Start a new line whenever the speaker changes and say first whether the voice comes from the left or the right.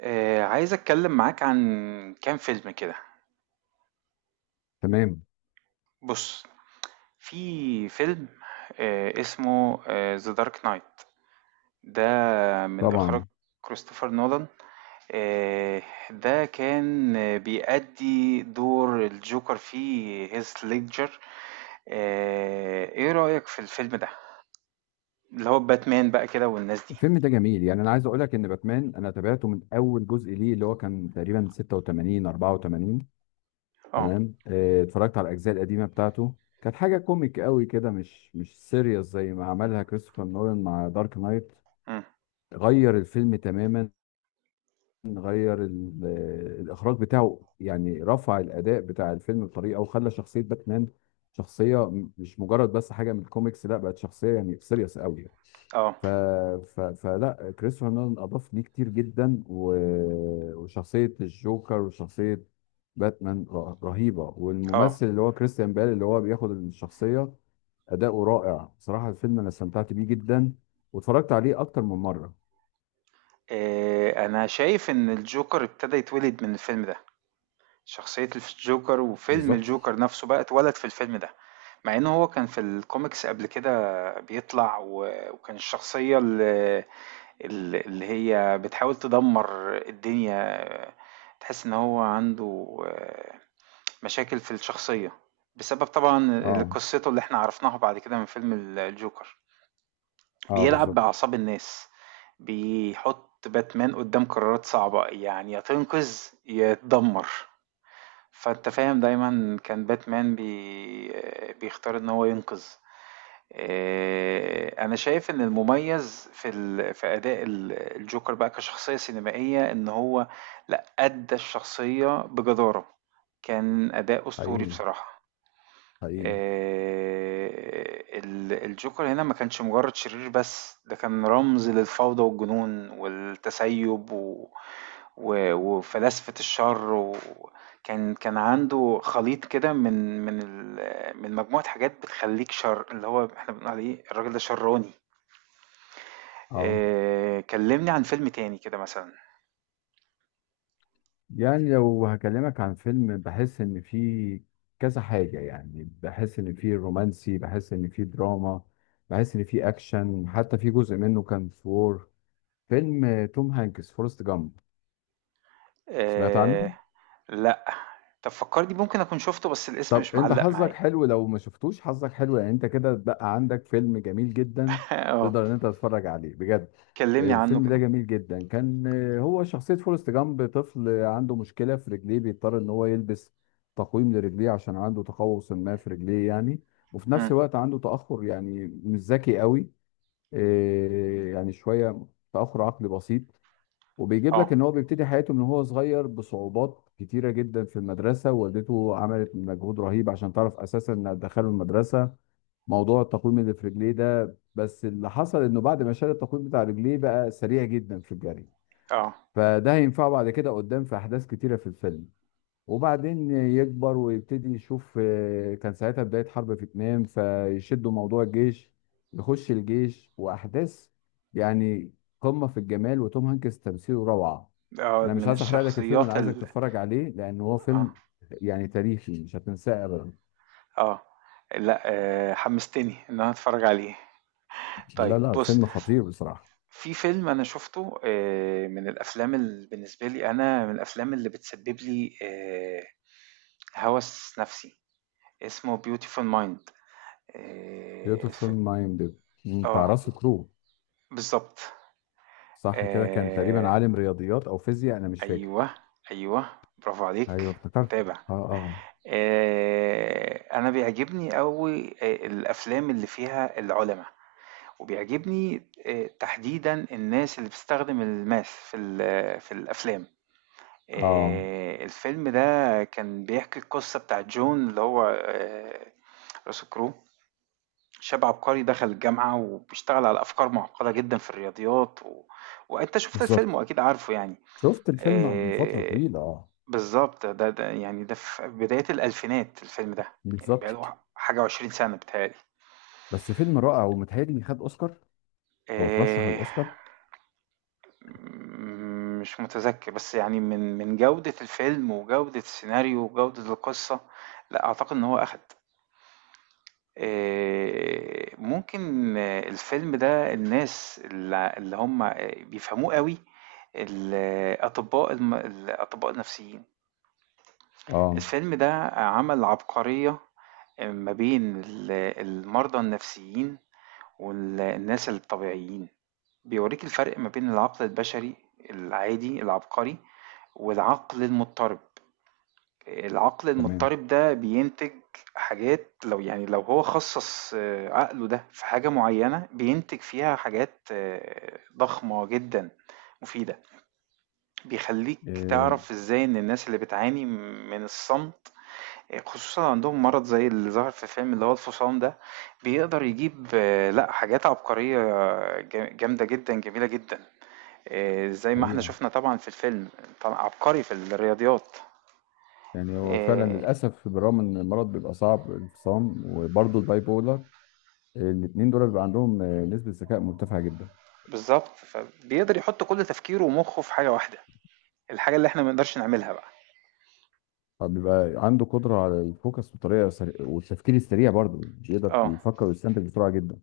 right: عايز اتكلم معاك عن كام فيلم كده.
left: تمام.
right: بص، في فيلم اسمه ذا دارك نايت ده، من اخراج
left: طبعا.
right: كريستوفر نولان. آه، ده كان بيأدي دور الجوكر في هيث ليدجر. ايه رأيك في الفيلم ده اللي هو باتمان بقى كده والناس دي؟
left: الفيلم ده جميل، يعني انا عايز اقول لك ان باتمان انا تابعته من اول جزء ليه، اللي هو كان تقريبا 86 84.
right: اه.
left: تمام، اتفرجت على الاجزاء القديمه بتاعته. كانت حاجه كوميك قوي كده، مش سيريس زي ما عملها كريستوفر نولان مع دارك نايت.
right: مم.
left: غير الفيلم تماما. غير ال- آه، الاخراج بتاعه يعني رفع الاداء بتاع الفيلم بطريقه، وخلى شخصيه باتمان شخصيه مش مجرد بس حاجه من الكوميكس، لا بقت شخصيه يعني سيريس قوي.
right: اه.
left: ف... فلا كريستوفر نولان اضاف ليه كتير جدا وشخصيه الجوكر وشخصيه باتمان رهيبه،
right: اه.
left: والممثل اللي هو كريستيان بيل اللي هو بياخد الشخصيه اداؤه رائع بصراحه. الفيلم انا استمتعت بيه جدا، واتفرجت عليه اكتر من مره.
right: انا شايف ان الجوكر ابتدى يتولد من الفيلم ده، شخصية الجوكر وفيلم
left: بالظبط.
right: الجوكر نفسه بقى اتولد في الفيلم ده، مع ان هو كان في الكوميكس قبل كده. بيطلع وكان الشخصية اللي هي بتحاول تدمر الدنيا. تحس ان هو عنده مشاكل في الشخصية بسبب طبعا
left: اه
right: قصته اللي احنا عرفناها بعد كده من فيلم الجوكر.
left: اه
right: بيلعب
left: بالظبط.
right: بأعصاب الناس، بيحط باتمان قدام قرارات صعبة، يعني يا تنقذ يا تدمر. فأنت فاهم، دايما كان باتمان بيختار ان هو ينقذ. انا شايف ان المميز في اداء الجوكر بقى كشخصية سينمائية ان هو لا، ادى الشخصية بجدارة. كان اداء اسطوري
left: حقيقي
right: بصراحة.
left: حقيقي.
right: الجوكر هنا ما كانش مجرد شرير بس، ده كان رمز للفوضى والجنون والتسيب وفلاسفة الشر. وكان عنده خليط كده من من ال... من مجموعة حاجات بتخليك شر، اللي هو احنا بنقول عليه الراجل ده شراني.
left: اه.
right: كلمني عن فيلم تاني كده مثلا.
left: يعني لو هكلمك عن فيلم بحس ان فيه كذا حاجة، يعني بحس ان فيه رومانسي، بحس ان فيه دراما، بحس ان فيه اكشن، حتى في جزء منه كان في وور. فيلم توم هانكس فورست جامب. سمعت
right: آه،
left: عنه؟
right: لا. طب فكرني، ممكن اكون شفته بس الاسم
left: طب
right: مش
left: انت
right: معلق
left: حظك
right: معايا.
left: حلو، لو ما شفتوش حظك حلو، يعني انت كده بقى عندك فيلم جميل جدا،
right: اه.
left: تقدر ان انت تتفرج عليه بجد.
right: كلمني عنه
left: الفيلم ده
right: كده.
left: جميل جدا كان. هو شخصية فورست جامب طفل عنده مشكلة في رجليه، بيضطر ان هو يلبس تقويم لرجليه عشان عنده تقوس ما في رجليه يعني. وفي نفس
right: مم.
left: الوقت عنده تأخر، يعني مش ذكي قوي. يعني شوية تأخر عقلي بسيط. وبيجيب لك
right: اه.
left: ان هو بيبتدي حياته من هو صغير بصعوبات كتيره جدا في المدرسه، والدته عملت مجهود رهيب عشان تعرف اساسا انها تدخله المدرسه. موضوع التقويم اللي في رجليه ده، بس اللي حصل انه بعد ما شال التقويم بتاع رجليه بقى سريع جدا في الجري.
right: آه،
left: فده هينفعه بعد كده قدام في احداث كتيره في الفيلم. وبعدين يكبر ويبتدي يشوف، كان ساعتها بداية حرب فيتنام فيشدوا موضوع الجيش، يخش الجيش وأحداث يعني قمة في الجمال. وتوم هانكس تمثيله روعة. أنا مش
right: من
left: عايز أحرق لك الفيلم، أنا
right: الشخصيات
left: عايزك
right: ال...
left: تتفرج عليه لأن هو
right: آه،
left: فيلم يعني تاريخي مش هتنساه أبدا.
right: آه، لأ. حمستني إن أنا أتفرّج عليه. طيب
left: لا لا
right: بُص،
left: فيلم خطير بصراحة.
right: في فيلم أنا شُفته، من الأفلام بالنسبة لي، أنا من الأفلام اللي بتسبب لي هَوَس نَفْسي، اسمه Beautiful Mind. الف...
left: بيوتيفول مايند بتاع
right: آه،
left: راس كرو.
right: بالضبط.
left: صح كده، كان تقريبا
right: آآ،
left: عالم رياضيات أو فيزياء أنا مش فاكر.
right: أيوه، أيوه، برافو
left: أيوه
right: عليك،
left: افتكرته.
right: متابع.
left: أه أه
right: أنا بيعجبني أوي الأفلام اللي فيها العُلَما. وبيعجبني تحديدًا الناس اللي بتستخدم الماث في الأفلام.
left: أه
right: الفيلم ده كان بيحكي القصة بتاعة جون اللي هو russell crowe، شاب عبقري دخل الجامعة وبيشتغل على أفكار معقدة جدًا في الرياضيات وأنت شُفت
left: بالظبط.
right: الفيلم وأكيد عارفه يعني.
left: شفت الفيلم من فترة
right: آآ
left: طويلة اه.
right: بالضبط. ده يعني ده في بدايات الألفينات الفيلم ده، يعني بقى له
left: بالظبط.
right: حاجة و20 سَنة بيتهيأ لي.
left: بس فيلم رائع ومتهيألي خد أوسكار أو ترشح
right: آآ
left: للأوسكار.
right: مم، مش متذكر، بس يعني من جودة الفيلم وجودة السيناريو وجودة القصة لا أعتقد إن هو أخد. ممكن الفيلم ده الناس اللي هم بيفهموه قوي، الأطباء الأطباء النفسيين.
left: اه.
right: الفيلم ده عمل عبقرية ما بين المرضى النفسيين والناس الطبيعيين. بيوريك الفرق ما بين العقل البشري العادي العبقري والعقل المضطرب. العقل
left: تمام.
right: المضطرب ده بينتج حاجات، لو يعني لو هو خصص عقله ده في حاجة معينة بينتج فيها حاجات ضخمة جدا مفيدة. بيخليك
left: إيه.
right: تعرف ازاي ان الناس اللي بتعاني من الصمت، خصوصا عندهم مرض زي اللي ظهر في فيلم اللي هو الفصام ده، بيقدر يجيب لا، حاجات عبقرية جامدة جدا، جميلة جدا، زي ما احنا
left: حقيقة.
right: شفنا طبعا في الفيلم. طبعا عبقري في الرياضيات.
left: يعني هو فعلا
right: آه،
left: للأسف بالرغم إن المرض بيبقى صعب، الفصام وبرضه الباي بولر الاتنين دول بيبقى عندهم نسبة ذكاء مرتفعة جدا.
right: بالظبط، فبيقدر يحط كل تفكيره ومخه في حاجة واحدة، الحاجة اللي احنا ما نقدرش نعملها بقى.
left: فبيبقى عنده قدرة على الفوكس بطريقة سريعة، والتفكير السريع برضه بيقدر
right: اه.
left: يفكر ويستنتج بسرعة جدا.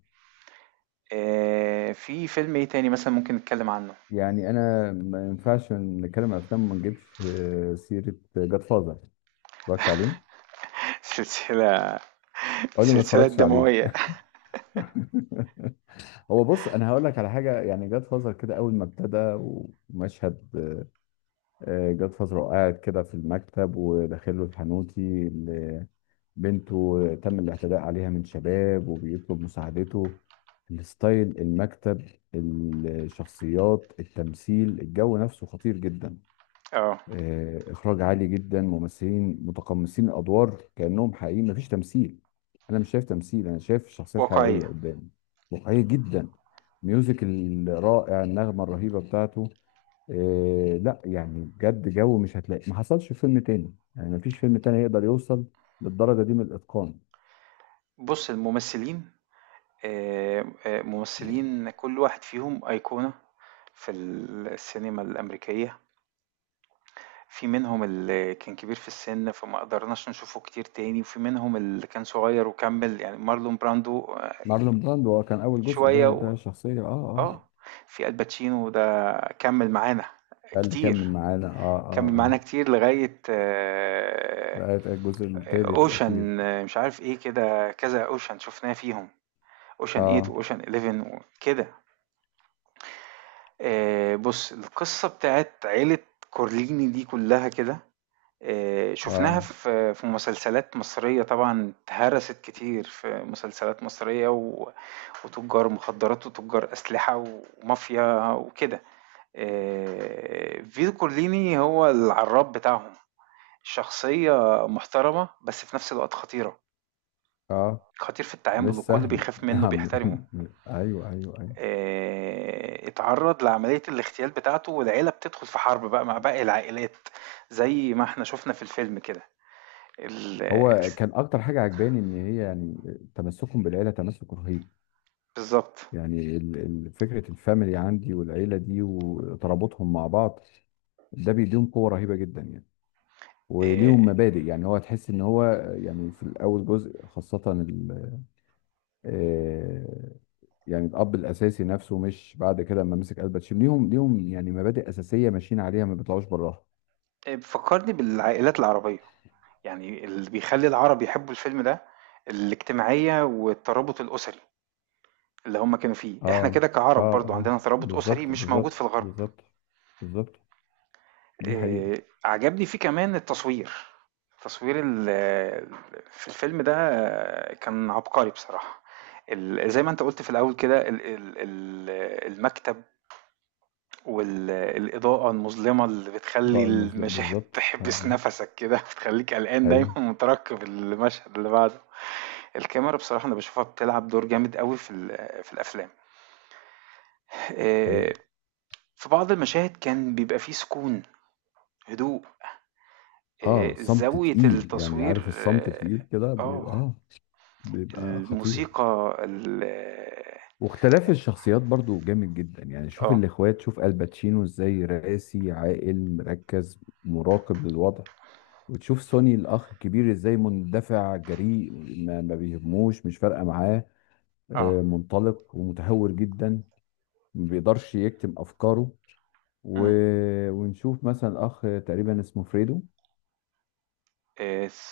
right: في فيلم ايه تاني مثلا ممكن نتكلم عنه؟
left: يعني أنا ما ينفعش نتكلم عن أفلام وما نجيبش سيرة جاد فازر. اتفرجت عليه؟
right: سلسلة،
left: قول لي ما
right: سلسلة
left: اتفرجتش عليه.
right: دموية.
left: هو بص انا هقول لك على حاجه، يعني جاد فازر كده اول ما ابتدى ومشهد، جاد فازر وقاعد كده في المكتب وداخل له الحانوتي اللي بنته تم الاعتداء عليها من شباب وبيطلب مساعدته. الستايل، المكتب، الشخصيات، التمثيل، الجو نفسه خطير جدا.
right: اه.
left: اخراج عالي جدا، ممثلين متقمصين الادوار كانهم حقيقيين، مفيش تمثيل. انا مش شايف تمثيل، انا شايف شخصيات
right: واقعية.
left: حقيقيه قدامي. واقعيه جدا. ميوزك الرائع، النغمه الرهيبه بتاعته. لا يعني بجد جو مش هتلاقي ما حصلش في فيلم تاني، يعني مفيش فيلم تاني يقدر يوصل للدرجه دي من الاتقان.
right: بص الممثلين، ممثلين، كل واحد فيهم أيقونة في السينما الأمريكية. في منهم اللي كان كبير في السن فما قدرناش نشوفه كتير تاني، وفي منهم اللي كان صغير وكمل، يعني مارلون براندو.
left: مارلون براندو هو كان اول جزء،
right: شوية
left: ده ده شخصيه اه اه.
right: اه. في الباتشينو ده كمل معانا
left: ده اللي
right: كتير،
left: كمل معانا اه
right: كمل
left: اه
right: معانا
left: اه.
right: كتير لغاية
left: ده الجزء الثالث
right: اوشن،
left: الاخير.
right: مش عارف ايه كده، كذا اوشن شفناه فيهم، اوشن 8
left: اه
right: واوشن 11 وكده. بص، القصة بتاعت عيلة كورليني دي كلها كده شفناها
left: اه
right: في مسلسلات مصرية طبعا، اتهرست كتير في مسلسلات مصرية وتجار مخدرات وتجار أسلحة ومافيا وكده. فيتو كورليني هو العراب بتاعهم، شخصية محترمة بس في نفس الوقت خطيرة،
left: اه
right: خطير في التعامل
left: مش
right: والكل
left: سهل.
right: بيخاف منه
left: نعم.
right: بيحترمه.
left: ايوه ايوه ايوه.
right: اتعرض لعملية الاغتيال بتاعته والعيلة بتدخل في حرب بقى مع باقي العائلات، زي ما احنا شفنا في الفيلم كده. ال-
left: هو كان اكتر حاجه عجباني ان هي يعني تمسكهم بالعيله تمسك رهيب.
right: بالضبط.
left: يعني فكره الفاميلي عندي، والعيله دي وترابطهم مع بعض، ده بيديهم قوه رهيبه جدا يعني.
right: آآ
left: وليهم مبادئ، يعني هو تحس ان هو يعني في الاول جزء خاصه آه، يعني الاب الاساسي نفسه، مش بعد كده لما مسك قلبة شيم ليهم، ليهم يعني مبادئ اساسيه ماشيين عليها ما بيطلعوش براها.
right: فكّرني بالعائلات العربية، يعني اللي بيخلّي العرب يحبّوا الفيلم ده الاجتماعية والترابط الأسري اللي هم كانوا فيه. إحنا
left: اه
right: كده
left: اه
right: كعرب برضه
left: اه
right: عندنا ترابط أسري
left: بالظبط
right: مش موجود في
left: بالظبط
right: الغرب.
left: بالظبط بالظبط. دي حقيقة.
right: عجبني فيه كمان التصوير، تصوير في الفيلم ده كان عبقري بصراحة. زي ما أنت قُلت في الأول كده، ال ال ال المكتب والإضاءة المظلمة اللي بتخلّي
left: ضاع المظلم
right: المشاهد
left: بالظبط اه
right: تحبس
left: اه
right: نَفَسك كده، بتخلّيك قلقان
left: ايوه.
right: دايمًا ومترقب المشهد اللي بعده. الكاميرا بصراحة أنا باشوفها بتلعب دور جامد أوي في الأفلام. آآ
left: حقيقة.
right: في بعض المشاهد كان بيبقى في سكون، هدوء،
left: اه صمت
right: زاوية
left: تقيل يعني،
right: التصوير.
left: عارف الصمت تقيل كده
right: آه،
left: بيبقى خطير.
right: الموسيقى ال...
left: واختلاف الشخصيات برضو جامد جدا يعني. شوف
right: آه،
left: الاخوات، شوف الباتشينو ازاي راسي عاقل مركز مراقب للوضع. وتشوف سوني الاخ الكبير ازاي مندفع جريء، ما بيهموش، مش فارقه معاه،
right: آه،
left: منطلق ومتهور جدا، ما بيقدرش يكتم افكاره. و...
right: إمم،
left: ونشوف مثلا اخ تقريبا اسمه فريدو.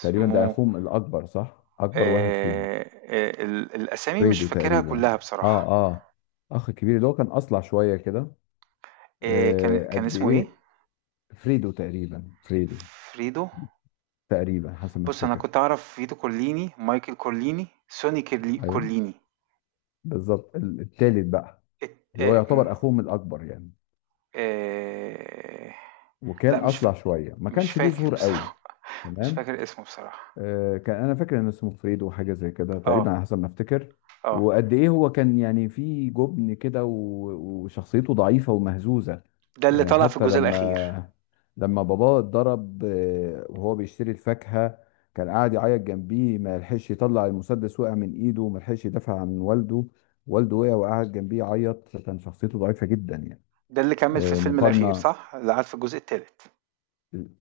left: تقريبا ده اخوهم الاكبر، صح، اكبر واحد فيهم.
right: ال الأسامي مش
left: فريدو
right: فاكرها
left: تقريبا.
right: كلّها
left: اه
right: بصراحة.
left: اه. اخ كبير اللي هو كان اصلع شويه كده.
right: إيه،
left: آه
right: كان
left: قد
right: اسمه ايه؟
left: ايه. فريدو تقريبا، فريدو
right: فريدو.
left: تقريبا حسب ما
right: بص انا
left: افتكر.
right: كنت اعرف فريدو كورليني، مايكل كورليني، سوني
left: ايوه.
right: كورليني.
left: بالظبط التالت بقى، اللي هو
right: إيه
left: يعتبر اخوهم الاكبر يعني.
right: إيه.
left: وكان
right: لا،
left: اصلع شويه، ما
right: مش
left: كانش ليه
right: فاكر
left: ظهور قوي.
right: بصراحة مش
left: تمام.
right: فاكر اسمه بصراحة.
left: كان انا فاكر ان اسمه فريدو وحاجه زي كده
right: اه.
left: تقريبا، على حسب ما افتكر.
right: اه.
left: وقد ايه هو كان يعني في جبن كده وشخصيته ضعيفه ومهزوزه
right: ده اللي
left: يعني.
right: طلع في
left: حتى
right: الجزء الأخير.
left: لما باباه اتضرب، وهو بيشتري الفاكهه، كان قاعد يعيط جنبيه، ما لحقش يطلع المسدس، وقع من ايده، ما لحقش يدافع عن والده. والده وقع وقعد جنبيه يعيط، كان شخصيته ضعيفه جدا يعني.
right: ده اللي كمل في الفيلم الأخير،
left: مقارنه
right: صح؟ اللي قعد في الجزء الثالث.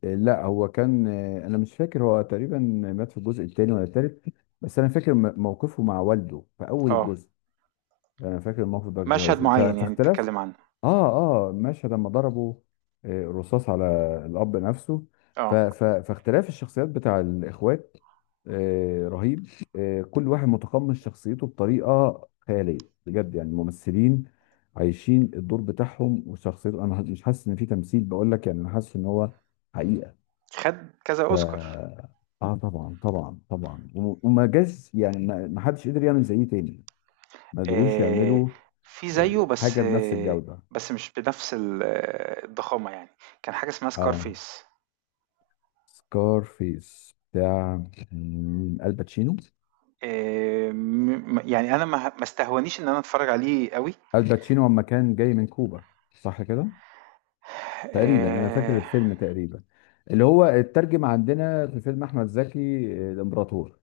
left: لا هو كان، انا مش فاكر هو تقريبا مات في الجزء الثاني ولا الثالث، بس انا فاكر موقفه مع والده في اول
right: اه.
left: الجزء. انا فاكر الموقف ده كويس
right: مشهد
left: جدا.
right: معين يعني
left: فاختلاف
right: بتتكلم عنه؟
left: اه اه مشهد لما ضربوا رصاص على الاب نفسه.
right: اه.
left: فاختلاف الشخصيات بتاع الاخوات رهيب. كل واحد متقمص شخصيته بطريقه خياليه بجد. يعني الممثلين عايشين الدور بتاعهم وشخصيته، انا مش حاسس ان في تمثيل، بقول لك يعني انا حاسس ان هو حقيقه.
right: خد كذا
left: ف
right: أوسكار.
left: اه طبعا طبعا طبعا، وما جاش يعني، ما حدش قدر يعمل زيه تاني. ما قدروش
right: آآ
left: يعملوا.
right: في
left: إيه،
right: زيّه، بس
left: حاجه بنفس الجوده.
right: بس مش بنفس ال آه، الضخامة يعني، كان حاجة اسمها
left: اه.
right: Scarface.
left: سكار فيس بتاع مين؟ الباتشينو.
right: م م يعني أنا ما استهونيش إن أنا أتفرّج عليه أوي.
left: الباتشينو لما كان جاي من كوبا صح كده. تقريبا انا
right: آآ
left: فاكر الفيلم، تقريبا اللي هو اترجم عندنا في فيلم احمد زكي الامبراطور.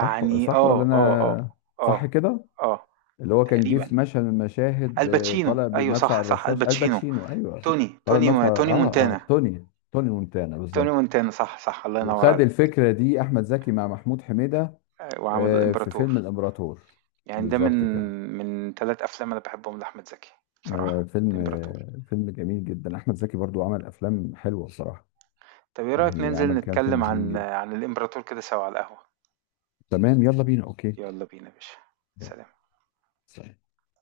left: صح صح ولا انا؟ صح
right: آه،
left: كده.
right: آه،
left: اللي هو كان جه
right: تقريبًا.
left: في مشهد من المشاهد
right: الباتشينو
left: طالع
right: أيوه،
left: بالمدفع
right: صح، صح،
left: الرشاش
right: الباتشينو،
left: الباتشينو ايوه.
right: توني،
left: طالع
right: توني
left: بالمدفع
right: توني
left: اه اه
right: مونتانا.
left: توني توني مونتانا
right: توني
left: بالظبط.
right: مونتانا، صح، صح، الله ينوّر
left: وخد
right: عليك.
left: الفكره دي احمد زكي مع محمود حميده
right: وعمل
left: في فيلم
right: الإمبراطور،
left: الامبراطور.
right: يعني ده من
left: بالظبط كده.
right: 3 أفلام أنا باحبهم لأحمد زكي بصراحة، الإمبراطور.
left: فيلم جميل جدا. احمد زكي برضو عمل افلام حلوه بصراحه.
right: طب ايه رأيك
left: يعني
right: ننزل
left: عمل كام فيلم
right: نتكلم
left: حلوين جدا.
right: عن الإمبراطور كده سوا على القهوة؟
left: تمام يلا بينا اوكي.
right: يلا بينا يا باشا.
left: يلا.
right: سلام.
left: سلام.